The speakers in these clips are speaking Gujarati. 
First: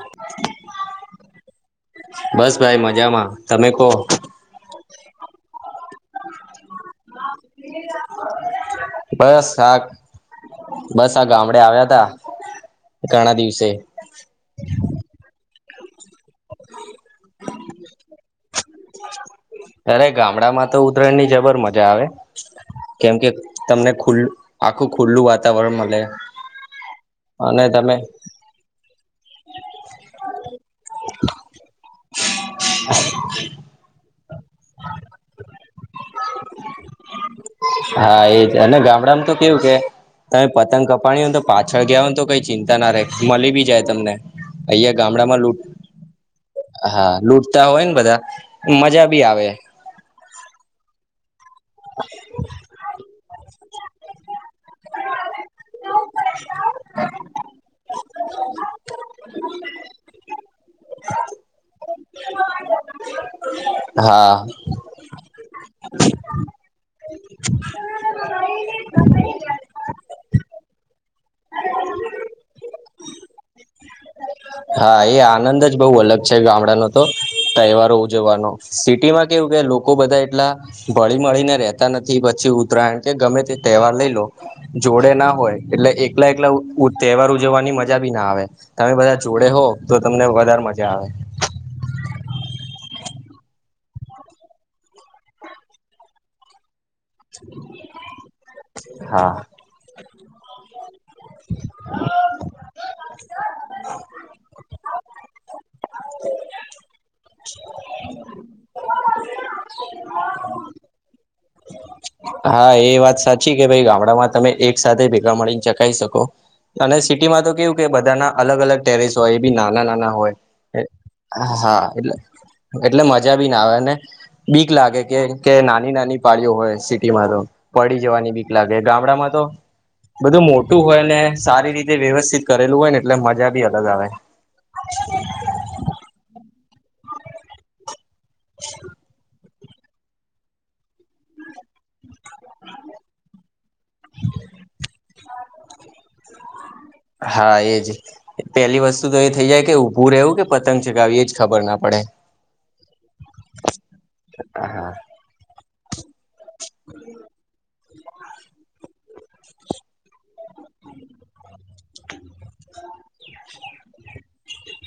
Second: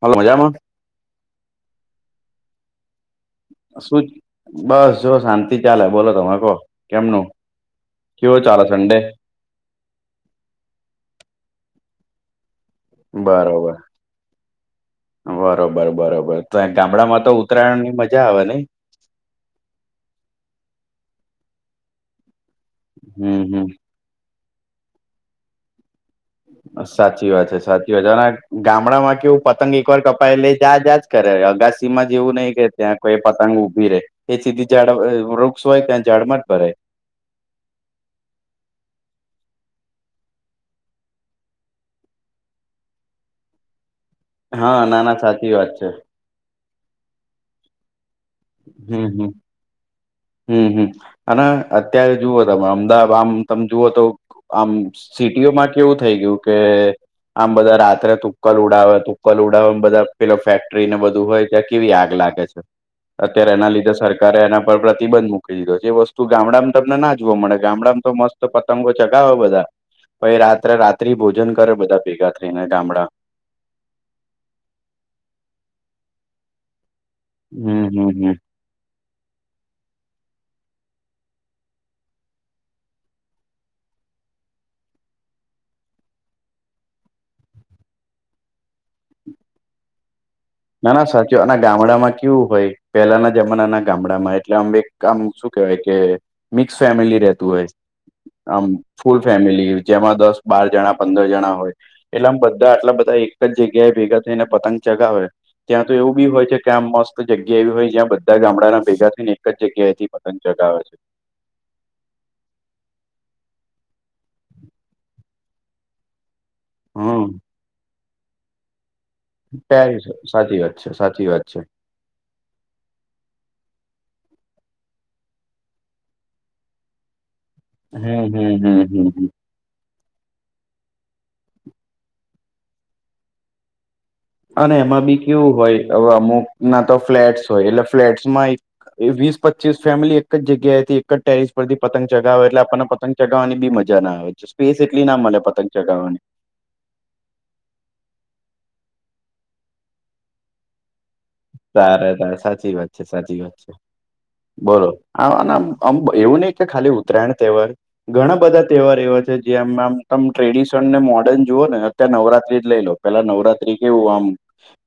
હાલો મજામાં બસ ભાઈ મજામાં. તમે કહો [unintelligible] બસ જો શાંતિ ચાલે બોલો તમે કહ કેમનું કેવો ચાલે સંડે. બસ આા બસ આ ગામડે આવ્યા તા ઘણા દિવસે બરોબર બરોબર બરોબર તો એ ગામડામાં તો ઉતરાયણ ની મજા આવે નઈ અરે ગામડા માં તો ઉતરાયણ ની જબર મજા આવે. કેમ કે હમ હમ તમને ખુલ્લું આખું ખુલ્લું વાતાવરણ મલે. સાચી વાત છે સાચી વાત અને ગામડામાં કેવું પતંગ એક વાર કપાયે એટલે જા જાાજ કરે અગાસી માં જેવું ને કે ત્યાં કોઈ પતંગ ઉઊભી રે એ સીધી ઝાડ વૃક્ષ હોય ત્યાં ઝાડમાં જ ભરે હા એજ અને ગામડામાં તો કેવું કે તમે પતંગ કપાડી હોને તો પાછળ ગયા હો ને તો કઈ ચિંતા ના રહેે મળી બી જાય તમને હા અહિયાં નાના ગામડામાં સાચી લૂટ વાત છે. હા લૂટતા હોય ને બધા હમ મજા બી હમ આવે. હમ હમ અને અત્યારે જુઓ તમે અમદાવાદ આમ તમે જુઓ તો. આમ સિટીઓમાં કેવું થઈ ગયું કે આમ બધા રાત્રે તુક્કલ ઉડાવે હતું. કલ ઉડાવવા બધા પેલા ફેક્ટરીને બધું હોય ત્યાં કેવી આગ લાગે છે. અત્યારે એના લીધે હા સરકારે એના પર. પ્રતિબંધ મૂકી દીધો છે એ વસ્તુ ગામડામાં તમને ના જોવા મળે ગામડામાં તો મત પતંગો ચગાવે બધા. ભ રાત્રે રાત્ર્રી ભોજન કરે બધા ભેગા થઈને ગામડા. હા એ આનંદ જ બહુ અલગ છે, ગામડાનો તો હમ તહેવારો હમ હમ ઉજવવાનો સિટી માં કેવું કે લોકો બધા એટલા ભળી મળીને રતા નથી પછી ઉત્તરાયણ કે ગમે તે તહેવાર લઈ લો જોડે ના હોય એટલે એકલા એકલા તહેવાર ઉજવવાની મજા બી ના આવે તમે બધા જોડે હો તો તમને વધારે. મજા ના આવે ના સા ના ગામડામાં કેવું હોય પહેલાના જમાનાના ગામડામાં એટલે આમ એક આમ શું કેવાય કે મિક્સ ફેમિલી રતું હોય આમ ફૂલ હા ફેમિલી જેમાં દસ. બાર જણા પંદર જણા હોય એટલામ બધા આટલા બધા એક જ જગ્યાએ ભેગા થઈને પતંગ ચગાવે. ત્યાં તો એવું બી હોય છે કે આમ મસ્ત જગ્યા એવી હોય જ્યાં બધા ગામડાના ભેગા થઈને એક જગ્યાએ હતી. પત ચગાવ છે. હા એ વાત સાચી કે ભાઈ ગામડામાં તમે એક સાથે ભેગા મળીને ચકાી શકો. અને હમ સિટી માં તો કેવું કે બધાના અલગ અલગ ટેરસ હોય એ બી નાના સારી નાના હોય સાચી વાત છે સાચી વાત છે હા. એટલે એટલે મજા બી ના આવે ને બીક લાગે કે કે નાની નાની પાળીઓ હોય સિટીમાં તો પડી હમ જવાની બીક હમ હમ લાગે હમ હમ ગામડામાં તો બધું મોટું હોય ને સારી રીતે વ્યવસ્થિત કરેલું હોય ને એટલે મજા ભી અલગ આવે અને એમાં બી કેવું હોયવે અમુક ના તો ફ્લેટ્સ હોય એટલે ફ્લેટ્સમાં એક વીસ પચ્ચીસ ફેમિલી એક જગ્યાએથી એક જ ટેરસ પરથી પતંગ ચગાવે એટલે આપણને પતંગ ચગાવવાની બી મજા ના આવે છે. સ્પેસ એટલી ના મળે પતંગ ચગાવવાની હા એ જ પેલી વસ્તુ તો એ થઇ જાય કે ઊભું રહેવું કે પતંગ ચગાવીએ જ સાર ત સાચી વાત છે સાચી વાત છે, બોલો હામ એવું નહી કે ખાલી ઉતરાયણ તેવ ઘણા બધા તહેવાર એવા છે જેંમ આમ તમે ટ્રેડિશન ને મોર્ડર્ન જુઓ ને અત્યારે નવરાત્રી જ લઈ લો પેલા નવરાત્રી કેવું આમ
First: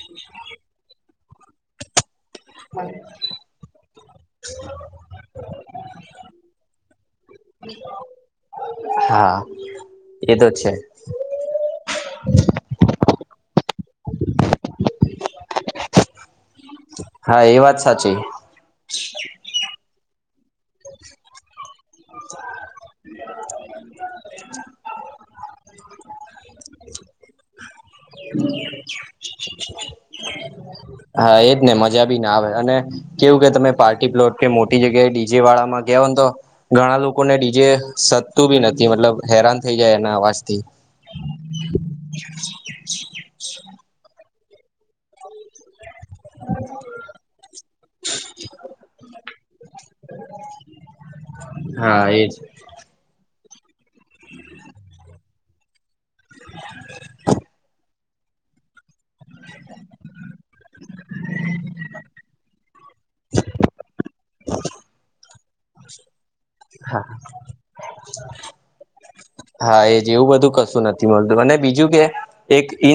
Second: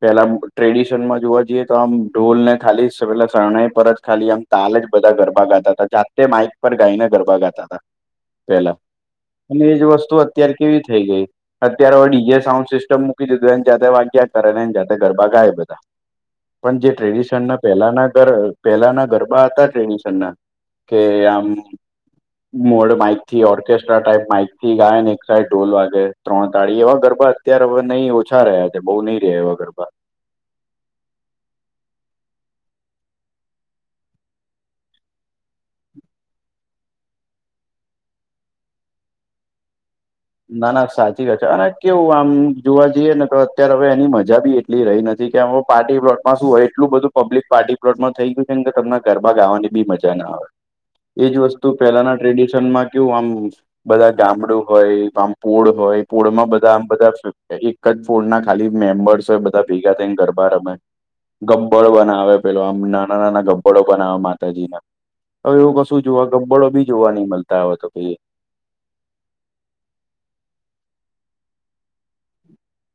પેલા ટ્રેડિશન માં જોવા જઈએ તો આમ ઢોલ ને ખાલી પેલા શરણાઈ પરત ખાલી આમ તાલ જ બધા ગરબા ગાતા હતા જાતે માઇક પર ગાઈ ને ગરબા ગાતા. પેલા હા અને એજ વસ્તુ એ તો અત્યારે છે કેવી થઈ ગઈ. અત્યારે હ ડીજે સાઉન્ડ સિસ્ટમ મૂકી દીધું એને જાતે વાગ્યા કરે ને એને જાતે ગરબા ગાય, બધા પણ જે હા ટ્રેડિશન એ ના વાત પહેલાના સાચી ઘર પેલાના ગરબા હતા ટેન્શન ના કે આમ મોડ માઈક થી ઓર્કેસ્ટ્રા ટાાઈપ માઈક થી ગાય ને એક સાઈડ ઢોલ વાગે. ત્રણ તાળી એવા ગરબા અત્યારે હવે નહીં ઓછા રહ્યા છે બહુ નહી, હોય હ્યા એવા ગરબા હા એજ ને મજા બી ના આવે અને કેવું કે તમે પાર્ટી પ્લોટ કે મોટી જગ્યાએ ડીજે વાળા માં ગો ને તો ઘણા લોકોને ડીજે સતતું બી નથી મતલબ હેરાન થઈ જાય એના વાય. ના ના સાચી વાત છે અને કેવું આમ. જોવા જઈએ ને તો અત્યારે હવે એની મજા બી એટલી રહી નથી કે એ પાર્ટી. પ્લોટમાં શું હોય એટલું બધું પબ્લિક પાર્ટી પ્લોટમાં થઈ ગયું છે કે તમ ઘરબા ગાવાની બી મજા ના આવે. એજ વસ્તુ હા પહેલાના એજ ટ્રેડિશન માં. કેું આમ બધા ગામડું હોય આમ પૂળ હોય. પોળમાં બધા આમ બધા ફ એક જ બોર્ડ ના ખાલી મેમ્બર્સ હોય બધા ભેગા થઈને ગરબા રમે. ગબ્બળો બનાવે પેલો આમ નાના નાના ગબ્બળો બનાવે માતાજીના હવે એવું કશું જોવા ગબ્બળો બી હા જોવા નહી મળતા હોય તો કઈ. હા એજ એવું બધું કશું નથી મળતું મને બીજું કે. એક ઇ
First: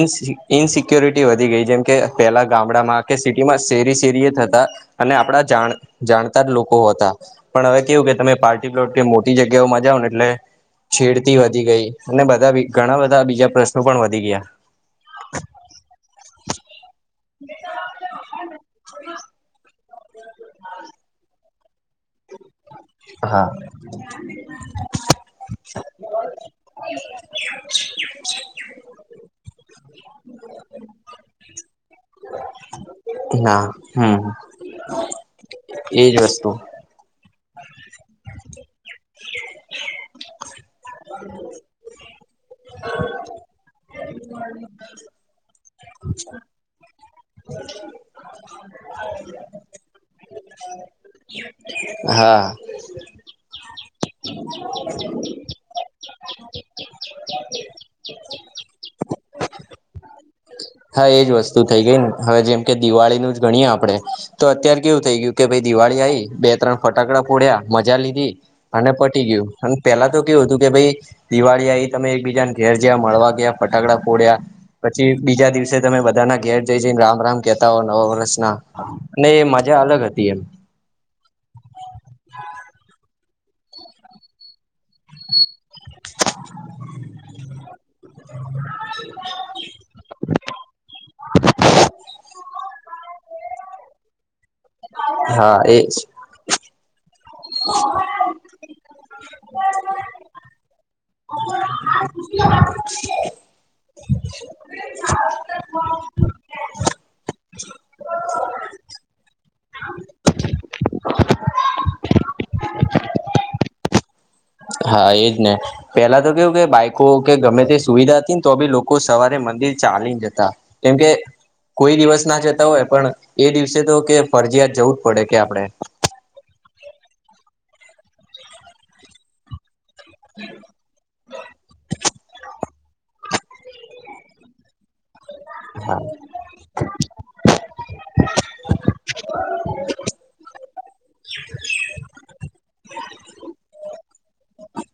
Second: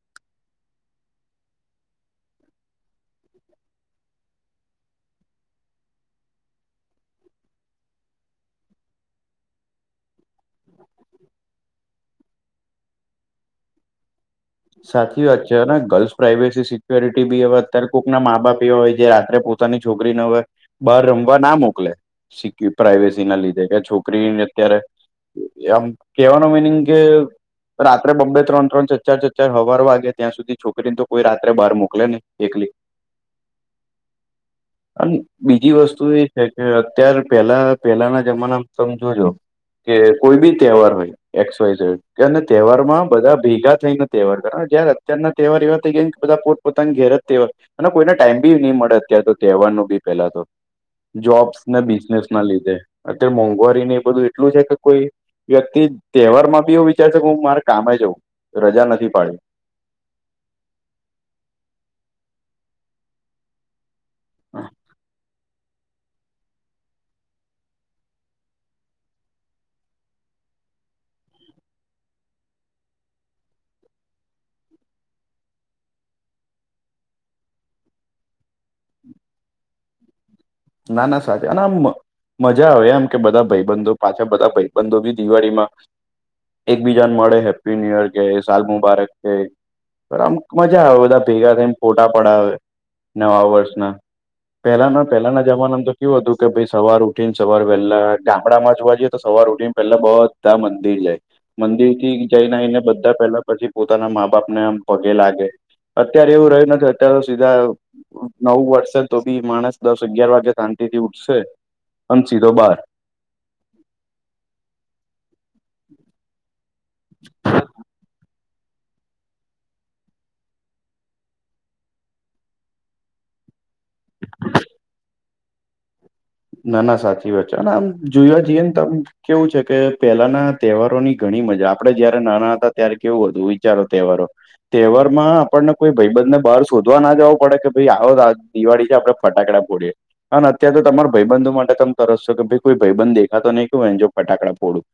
ઇનસિક્યોરિટી વધી ગઈ જેમ કે પહેલા ગામડામાં કે સિટીમાં શેરી શેરીએ થતા. અને આપણા જાણ જાણતા લોકો હતા. પણ હવે કેવું કે તમે પાર્ટી પ્લોટ કે મોટી જગ્યાઓ માં જાઓાવ ને એટલે છેડતી વધી ગઈ અને બધા ઘણા બધા બીજા પ્રશ્નો પણ વધી ગયા. સાચી વાત છે હ ગર્લ્સ પ્રાાઈવેસી સિક્યોરિટી બી હવે અત્યારે કોઈકના મા બાપ એવા હોય જે રાત્રે પોતાની છોકરીને હવે બહાર રમવા ના મોકલે. સ પ્રાાઈવેસી ના હા લીધે કે છોકરીને અત્યારે એમ કેવાનું મિનિંગ કે રાત્રે બબ્બે ત્રણ ત્રણ ચ ચાર. ચાર હવાર વાગે ત્યાં સુધી છોકરીને તો કોઈ રાત્રે બહાર મોકલે નહી એકલી. ના હમ. અન બીજી વસ્તુ એ છે કે અત્યાર પહેલા પહેલાના જમાનામાં તમે જોજો. કે કોઈ બી તહેવાર હોય એક્સ વાઇ ઝેડ કે અને તહેવાર માં બધા ભેગા થઈ ને તહેવારબ જ્યારે અત્યારના તહેવાર એવા થ ગયા કે બધા પોતાની ઘેર જ તેહેવાર. અને કોઈને ટાઈમ બી નહી મળે અત્યારે તો તહેવાર ન બી પેલા તો. જોબ્સ ને બિઝનેસ ના હા લીધે એટલે મોંઘવારી ને એ બધું એટલું છે કે કોઈ. વ્યક્તિ તહેવાર માં બી એવું વિચાર છે કે હું મારે કામે જઉં રજા નથી પાડ્યો. હા એજ વસ્તુ થઈ ગઈ ને હવે જેમ કે દિવાળીનું જ ગણીએ આપડે તો અત્યાર કેવું થઇ ગયું. કે ભાઈ દિવાળી આવીઈ બે ત્રણ ફટાકડા ફોડ્યા મજા લીધી. અને પટી ગયું અને પેલા તો કેવું હતું કે ભાઈ. દિવાળી આવી તમે એકબીજા ને ઘેર જયા મળવા ગયા ફટાકડા ફોડ્યા પછી બીજા દિવસે. છે બધાના ઘેર જઈ જઈને રામ રામ કેતા હો નવ વર્ષના અને એ મજા અલગ હતી એમ. ના ના સાચ અને આમ. મજા આવે એમ કે બધા ભાઈબંધો પાછા બધા ભાઈબંધો બી દિવાળીમાં એકબીજાને મળે હેપી ન્યુ યર કે સાલ મુબારક કે આમ મજા આવે બધા ભેગા થઈને ફોટા પડાવે. નવા વર્ષના પહેલાના પેલાના. હા જમાનામાં એજ તો કેવું હતું કે ભાઈ સવાર ઉઠી ને સવાર વેહલા ગામડામાં જોવા જઈએ તો સવાર ઉઠી ને પહેલા બ. બધા મંદિર જાય મંદિર થી જઈને આવીઈને બધા પેલા પછી પોતાના મા બાપને આમ પગે લાગે. અત્યારે એવું રહ્યું નથી અત્યારે તો સીધા નવું વર્ષે તો બી માણસ દસ. અગિયાર વાગે શાંતિ થી ઉઠશે અન સીધો બાર. હા એજ ને પેલા તો કેવું કે બાઈકો કે ગમે તે સુવિધા. તો બી લોકો સવારે મંદિર ચાલી જતા કેમકે. કોઈ દિવસ ના જતા હોય પણ એ દિવસે તો કે ફરજીયાત જવું જ પડે કે આપડણે. ના ના સાચી વાત છે અને આમ જોયા જઈએ ને તમ કેવું છે કે. પેલાના તહેવારોની ઘણી મજા આપડણે જયારે નાના હતા. ત્યારે કેવું હતું વિચારો તહેવારો, તહેવાર માં આપણને કોઈ હા ભયબંધ ને બાર શોધવા ના જવો પડે, કે ભાઈ આવો આજ દિવાળી છે આપડે ફટાકડા ફોડીએ, અને અત્યારે તો તમારૂ ભાઈબંધો માટે તમે તરસો કે ભાઈ કોઈ ભાઈબંધ દેખા તો નહીં કવ એને જો ફટાકડા ફોડું.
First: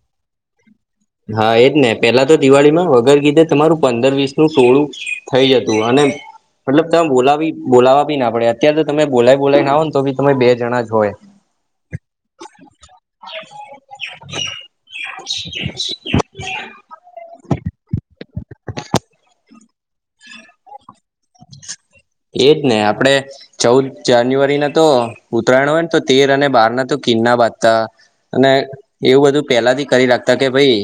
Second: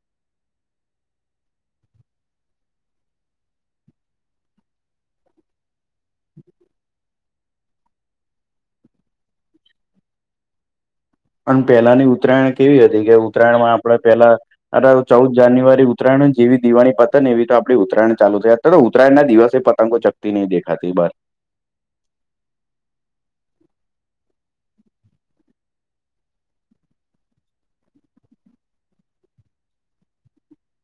હા એજ ને પેલા તો દિવાળી માં વગર કીધે તમારું પંદર વીસ નું ટોળું થઈ જતું અને. મતલબ તમે બોલાવી બોલાવવા બી ના પડે અત્યારે તો તમે બોલાય બોલાય ના હોય ને તો બી તમે બે જણા જ હોય. પણ પહેલાની ઉત્તરાયણ કેવી હતી કે ઉત્તરાયણમાં આપણે પેલા. અરે ચૌદ જાન્યુઆરી, ઉત્તરાયણ જેવી દિવાણી પત એવી તો આપણી ઉત્તરાયણ ચાલુ થાય, અતયારતો ઉતરાયણના દિવસે પતંગો ચકતી નહી દેખાતી બાર. એજને આપડે. ચૌદ જાન્યુઆરી ના તો ઉત્તરાયણ હોય ને તો તેર અને બાર ના તો કિન્ના બાજતા. અને એવું બધું પેલાથી કરી રાખતા કે ભાઈ.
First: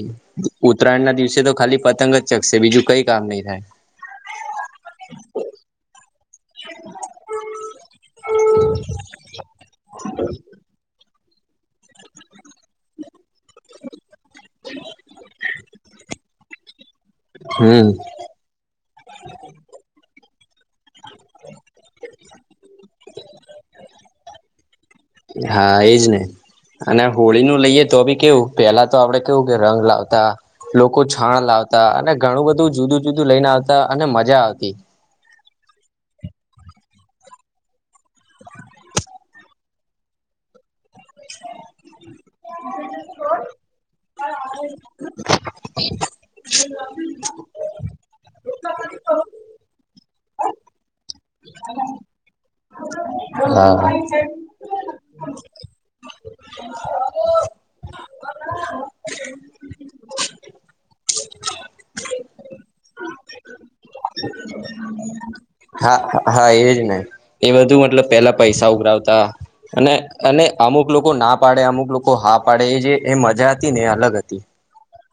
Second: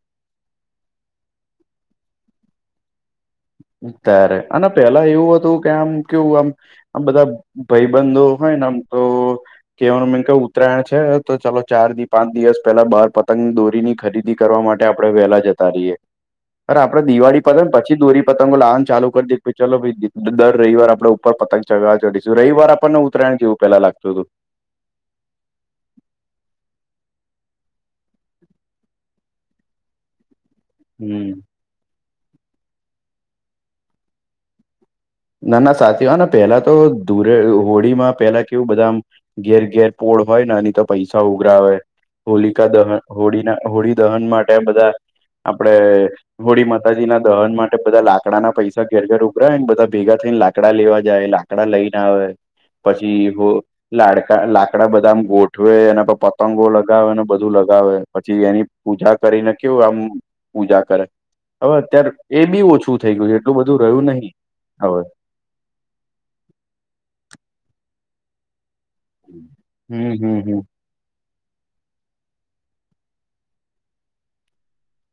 ઉત્તરાયણ ના દિવસે તો ખાલી પતંગ જ ચકશે બીજું કઈ કામ નહી થાય. ત્યારે, અને પેલા એવું હતું કે આમ. કેવું આમ, આમ બધા ભાઈબંધો હોયને આમ તો. કેવાનું મીન તો ઉત્તરાયણ છે. તો ચાલો ચાર થી પાંચ દિવસ પેલા બાર પતંગની દોરીની ખરીદી કરવા માટે આપડણે વેલા જતા રહીયએ. પર આપડે દિવાળી પતેને હમ પછી દોરી. પતંગો લહાન ચાલુ કરી દે, ચલો ભાઈ દ દર રવિવાર આપડે ઉપર પતંગ ચગવા ચઢીશું રવિવાર આપણને ઉતરાયણ થયું. પેલા લાગતું હતું. હા એજ ને. અને હોળી નું લઈએ તો બી કેવું, પેલા તો આપડે કેવું કે રંગ લાવતા. લોકો હમ છાણ લાવતા, અને ઘણું બધું જુદું જુદું લઈને આવતા, અને મજા આવતી. ના ના સાચી, હને પેલા તો ધૂરે હોળીમાં પેલા કેવું બધા. ઘેર ઘેર પોળ હોય ને, એની તો પૈસા ઉઘરાવે. હોલિકા દહન, હોળીના હોળી દહન માટે બધા. આપડે હોળી માતાજી ના દહન માટે બધા લાકડા ના પૈસા ઘેર ઘર ઉભરાયને બધા. ભેગા થઈને લાકડા લેવા જાય લાકડા લઈને આવે, પછી હો હા લાડકા લા કડા બધા ગોઠવે, એના પર પતંગો લગાવે ને બધું લગાવે, પછી એની. પૂજા કરીને કેવું આમ, પૂજા કરે. હવે અત્યારે એ બી ઓછું થઈ ગયું છે, એટલું બધું રહ્યું નહી. હવે હા હા એજ ને, એ બધું મતલબ પેલા પૈસા ઉઘરાવ તા, અને હમ હમ અને હમ અમુક. મુક લોકો ના પાડે, અમુક લોકો હા પાડે, એ જે એ મજા હતી ને, એ અલગ હતી.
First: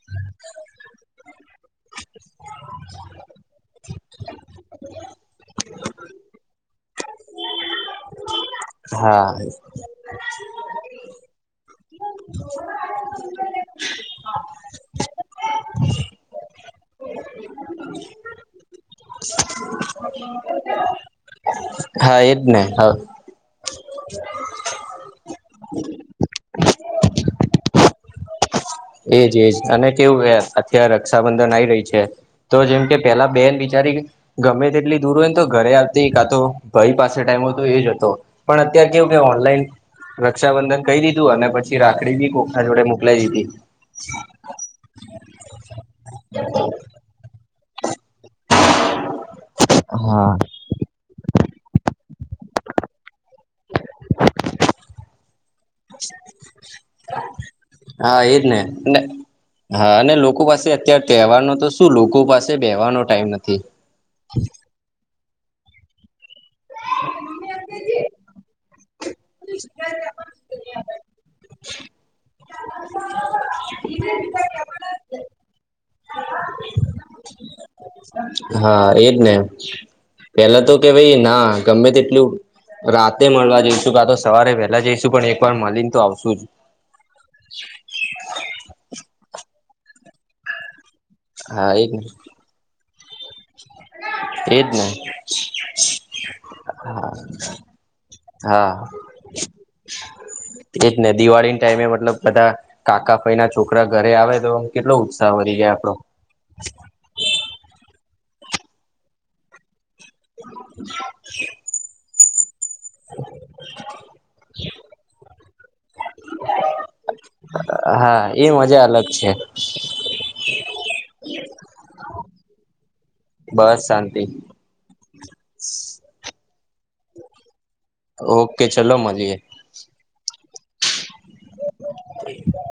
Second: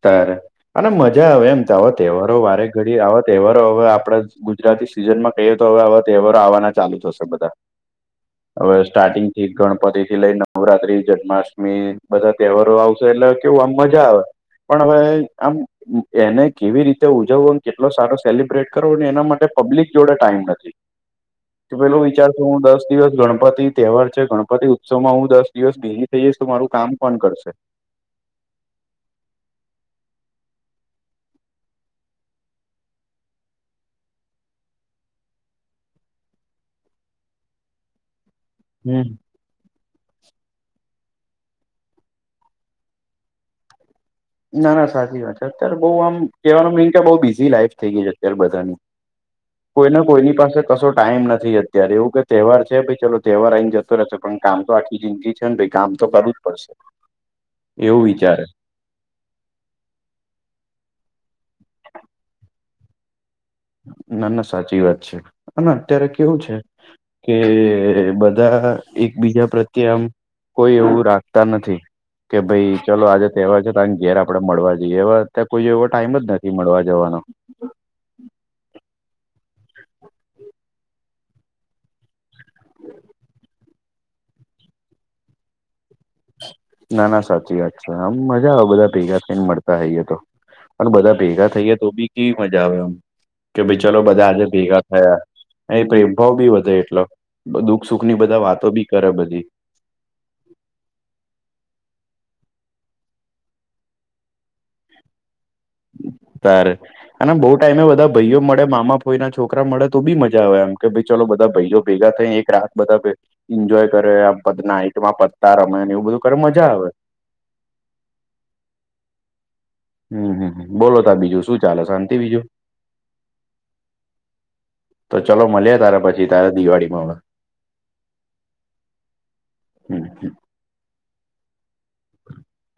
ત્યારે, અને મજા આવે એમ, તા હો તહેવારો વારે ઘડીએ આવા તહેવારો હવે આપણા ગુજરાતી સિઝન માં કહીએ તો હવે આવા તહેવારો આવવાના ચાલુ થશે બધા. [inaudible] હવે હા સ્ટાર્ટિંગ થી ગણપતિ. થી લઈને નવરાત્રી, જન્માષ્ટમી બધા તહેવારો આવશે, એટલે કેવું આમ મજા આવે. પણ હવે આમ. એને કેવી રીતે ઉજવવો, અને કેટલો સારો સેલિબ્રેટ કરવો, એના માટે પબ્લિક જોડે ટાઈમ નથી. [inaudible] કે પેલો એજ વિચારશું ને હું દસ હા દિવસ ગણપતિ. તહેવાર છે, ગણપતિ ઉત્સવ માં હું દસ દિવસ ડેલી થઈ જઈશ, તો મારું કામ પણ કરશે? એજ એજ અને કેવું એ, અત્યારે રક્ષાબંધન આઈ રહી છે. તો જેમ કે પેલા બેન વિચારી ગમે તેટલી દૂર હોય ને તો ઘરે આવતી, કા તો ભાઈ પાસે ટાઈમ હો તો એ જતો. પણ અત્યારે હમ કેવું કે ઓનલાઈન. રક્ષાબંધન કહી દીધું અને પછી રાખડી બી કોખા જોડે મોકલાય દીધી. ના ના સાચી વાત છે અત્યારે બહુ આમ કવાનું મિન કે બહુ બિઝી લાઈફ થઈ ગઈ છે અત્યારે બધાની. કોઈને હા કોઈની પાસે કશો ટાઈમ નથી અત્યારે એવું કે તહેવાર છે ભ ચલો તહેવાર ર આવીને જતો રહેશે પણ કામ તો આટલી જિંદગી છે ને ભાઈ કામ તો કરવું જ પડશે. એવું વિચારે. [unintelligible] હાને, લોકો પાસે અત્ય્યારે તહેવારનો તો શું લોકો પાસે બેહવાનો ટાઈમ નથી. ના ના સાચી વાત છે, અને અત્યારે કેવું છે. [inaudible] કે બધા એકબીજા પ્રત્યે આમ કોઈ એવું રાખતા નથી. કે ભાઈ ચાલલો આજે તહેવાર છે તો આ ઘેર આપડે મળવા જઈએ એવા અ્યા્યારે કોઈ એવો ટાઈમ જ નથી મળવા જવાનો. હા એજ ને, પેલા તો કેવાય ના ગમે તેટલું- રાતે મળવા જઈશું કા તો સવારે વહેલા જઈશું પણ એક વાર મળી ને તો આવશુ જ. ના ના સાચી વાત છે આમ મજા આવે બધા ભેગા થઈને મળતા હઈય તો, પણ બધા ભેગા હા થઈએ તો એજ બી કેવી મજા આવે એમ, કે ભાઈ ચલો બધા આજે એજ ભેગા ને થયા. એ પ્રેમભાવ બી વધે એટલો, દુખ સુખ ની બધા વાતો બી કરે બધી. તેજ ને દિવાળી ટાઈમે મતલબ બધા કાકા ફય ના છોકરા ઘરે આવે તો કેટલો ઉત્સાહ વધરી ગયા ત્યારે અને બહુ ટાઈમે બધા ભાઈઓ મળે મામા ભ હોઈના છોકરા મળે. તો બી મજા આવે એમ કે ભાઈ ચલો બધા ભાઈઓ ભેગા થઈ એક રાત બધા એન્જોય કરે નાઈટમાં પતા રમે ને એવું બધું કરે મજા આવે. હા એ મજા અલગ છે. હમ હમ બોલો ત બીજું શું ચાલે શાંતિ બીજું? બસ શાંતિ. તો ચાલલો મળ્યા તારે પછી તારે દિવાળી માં અવે. ઓકે ચલો મલીએ. હમ હમ. બ. [inaudible]